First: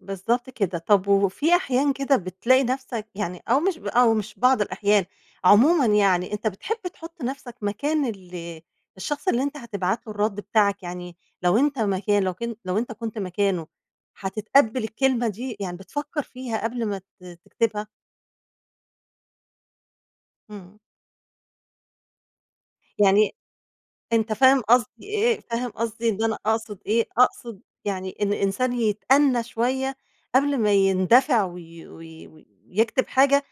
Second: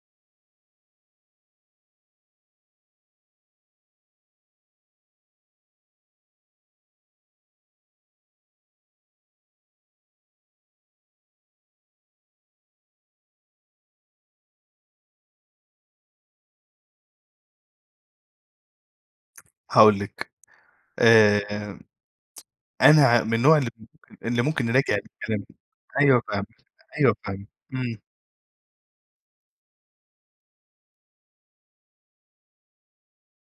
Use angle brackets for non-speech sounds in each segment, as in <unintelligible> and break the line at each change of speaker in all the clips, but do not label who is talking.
بالضبط كده، طب وفي أحيان كده بتلاقي نَفسك يعني أو مش ب أو مش بعض الأحيان، عمومًا يعني أنت بتحب تحط نَفسك مكان ال الشخص اللي أنت هتبعت له الرد بتاعك، يعني لو أنت مكان لو كن لو أنت كنت مكانه هتتقبل الكلمة دي، يعني بتفكّر فيها قبل ما ت تكتبها؟
هاقول لِك،
إمم.
آآ، أنا ع من
يعني
النوع اللي ممكن
أنت
اللي
فاهم
ممكن أراجع
قصدي إيه؟
الكلام،
فاهم قصدي
أيوه
إن أنا
فاهمِك،
أقصد إيه؟
أيوه فاهمِك،
أقصد
إمم.
يعني إن الإنسان يتأنى شوية قبل ما يندفع وي وي ويكتب حاجة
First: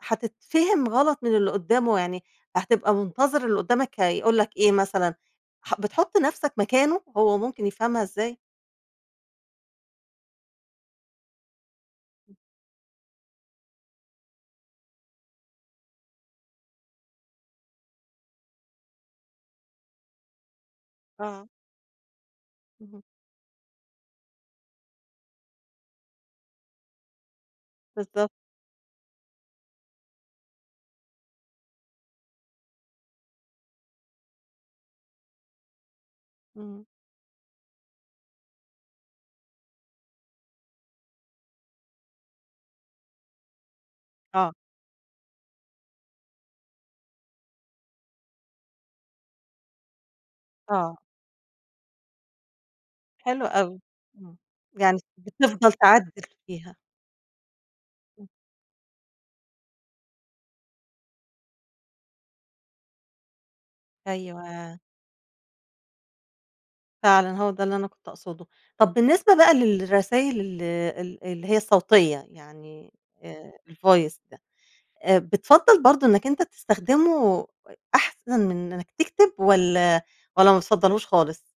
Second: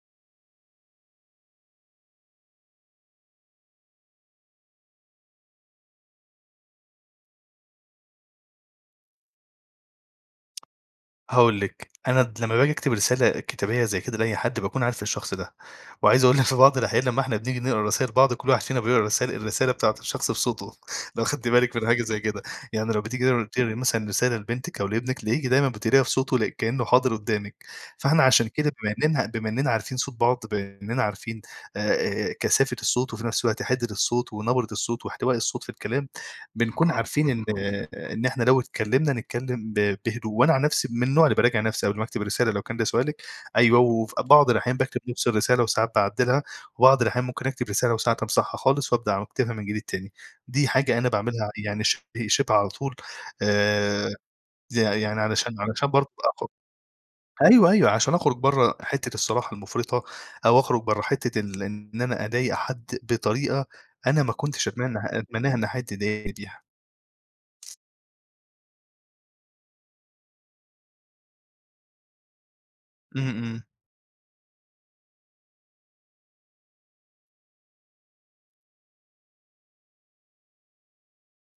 هتتفهم غلط من اللي قُدّامه، يعني هتبقى منتظر اللي قُدّامك هيقول لك إيه مثلًا، ح بتحُط نَفسك مكانه، هو ممكن يفهمها إزاي؟
هاقول لِك، أنا
<unintelligible>
د لمّا باجي أكتب رسالة كتابية زي كده لأي حد باكون عارف الشخص ده، وعايز أقول لِك في بعض الأحيان لمّا إحنا بنيجي نقرا رسايل بعض، كُلّ واحد فينا بيقرا الرسالة الرسالة بتاعة الشخص بصوته، لو
آه.
خدتي بالِك من حاجة زي كده، يعني لو
اهم.
بتيجي تقر تقري مثلًا رسالة لبنتِك أو لابنِك تلاقيكِ دايمًا بتقريها بصوته كأنه حاضر قُدّامِك، فإحنا
بالضبط.
عشان كده بما إننا بما إننا عارفين صوت بعض، بما إننا عارفين آآ آآ، كثافة الصوت وفي نَفس الوقت حدّة الصوت ونبرة الصوت واحتواء الصوت في الكلام،
إمم.
بنكون عارفين إن إن إحنا لو اتكلمنا نتكلم ب بهدوء، وأنا عن نَفسي من النوع اللي باراجع نَفسي قبل ما أكتب رسالة لو كان ده سؤالِك، أيوه، وفي بعض
آه.
الأحيان باكتب نَفس الرسالة وساعات باعدّلها، وبعض الأحيان ممكن أكتب رسالة وساعات أمسحها خالص وابدأ واكتبها من جديد تاني. دي حاجة
آه.
أنا باعملها يعني شِبه شِبه على طول،
حلو أوي،
آآ،
امم،
يع
يعني
يعني علشان
بتفضل
علشان برضو
تعدّل
أخ
فيها.
أيوه أيوه عشان
إمم.
أخرج برّا حِتّة الصراحة المفرطة، أو أخرج برّا حِتّة ال إن أنا أضايق حد بطريقة أنا ما كنتش
أيوه.
أتمنه أتمناها إن حد يضايقني بيها.
فعلًا هو ده اللي أنا كنت أقصده. طب بالنسبة بقى للرسايل ال ال اللي هي الصوتية يعني،
إمم
آآ،
إمم.
الvoice ده، آآ، بتفَضّل برضو إنّك أنت تستخدمه أحسن من إنّك تكتب والّا والّا ما بتفضلهوش خالص؟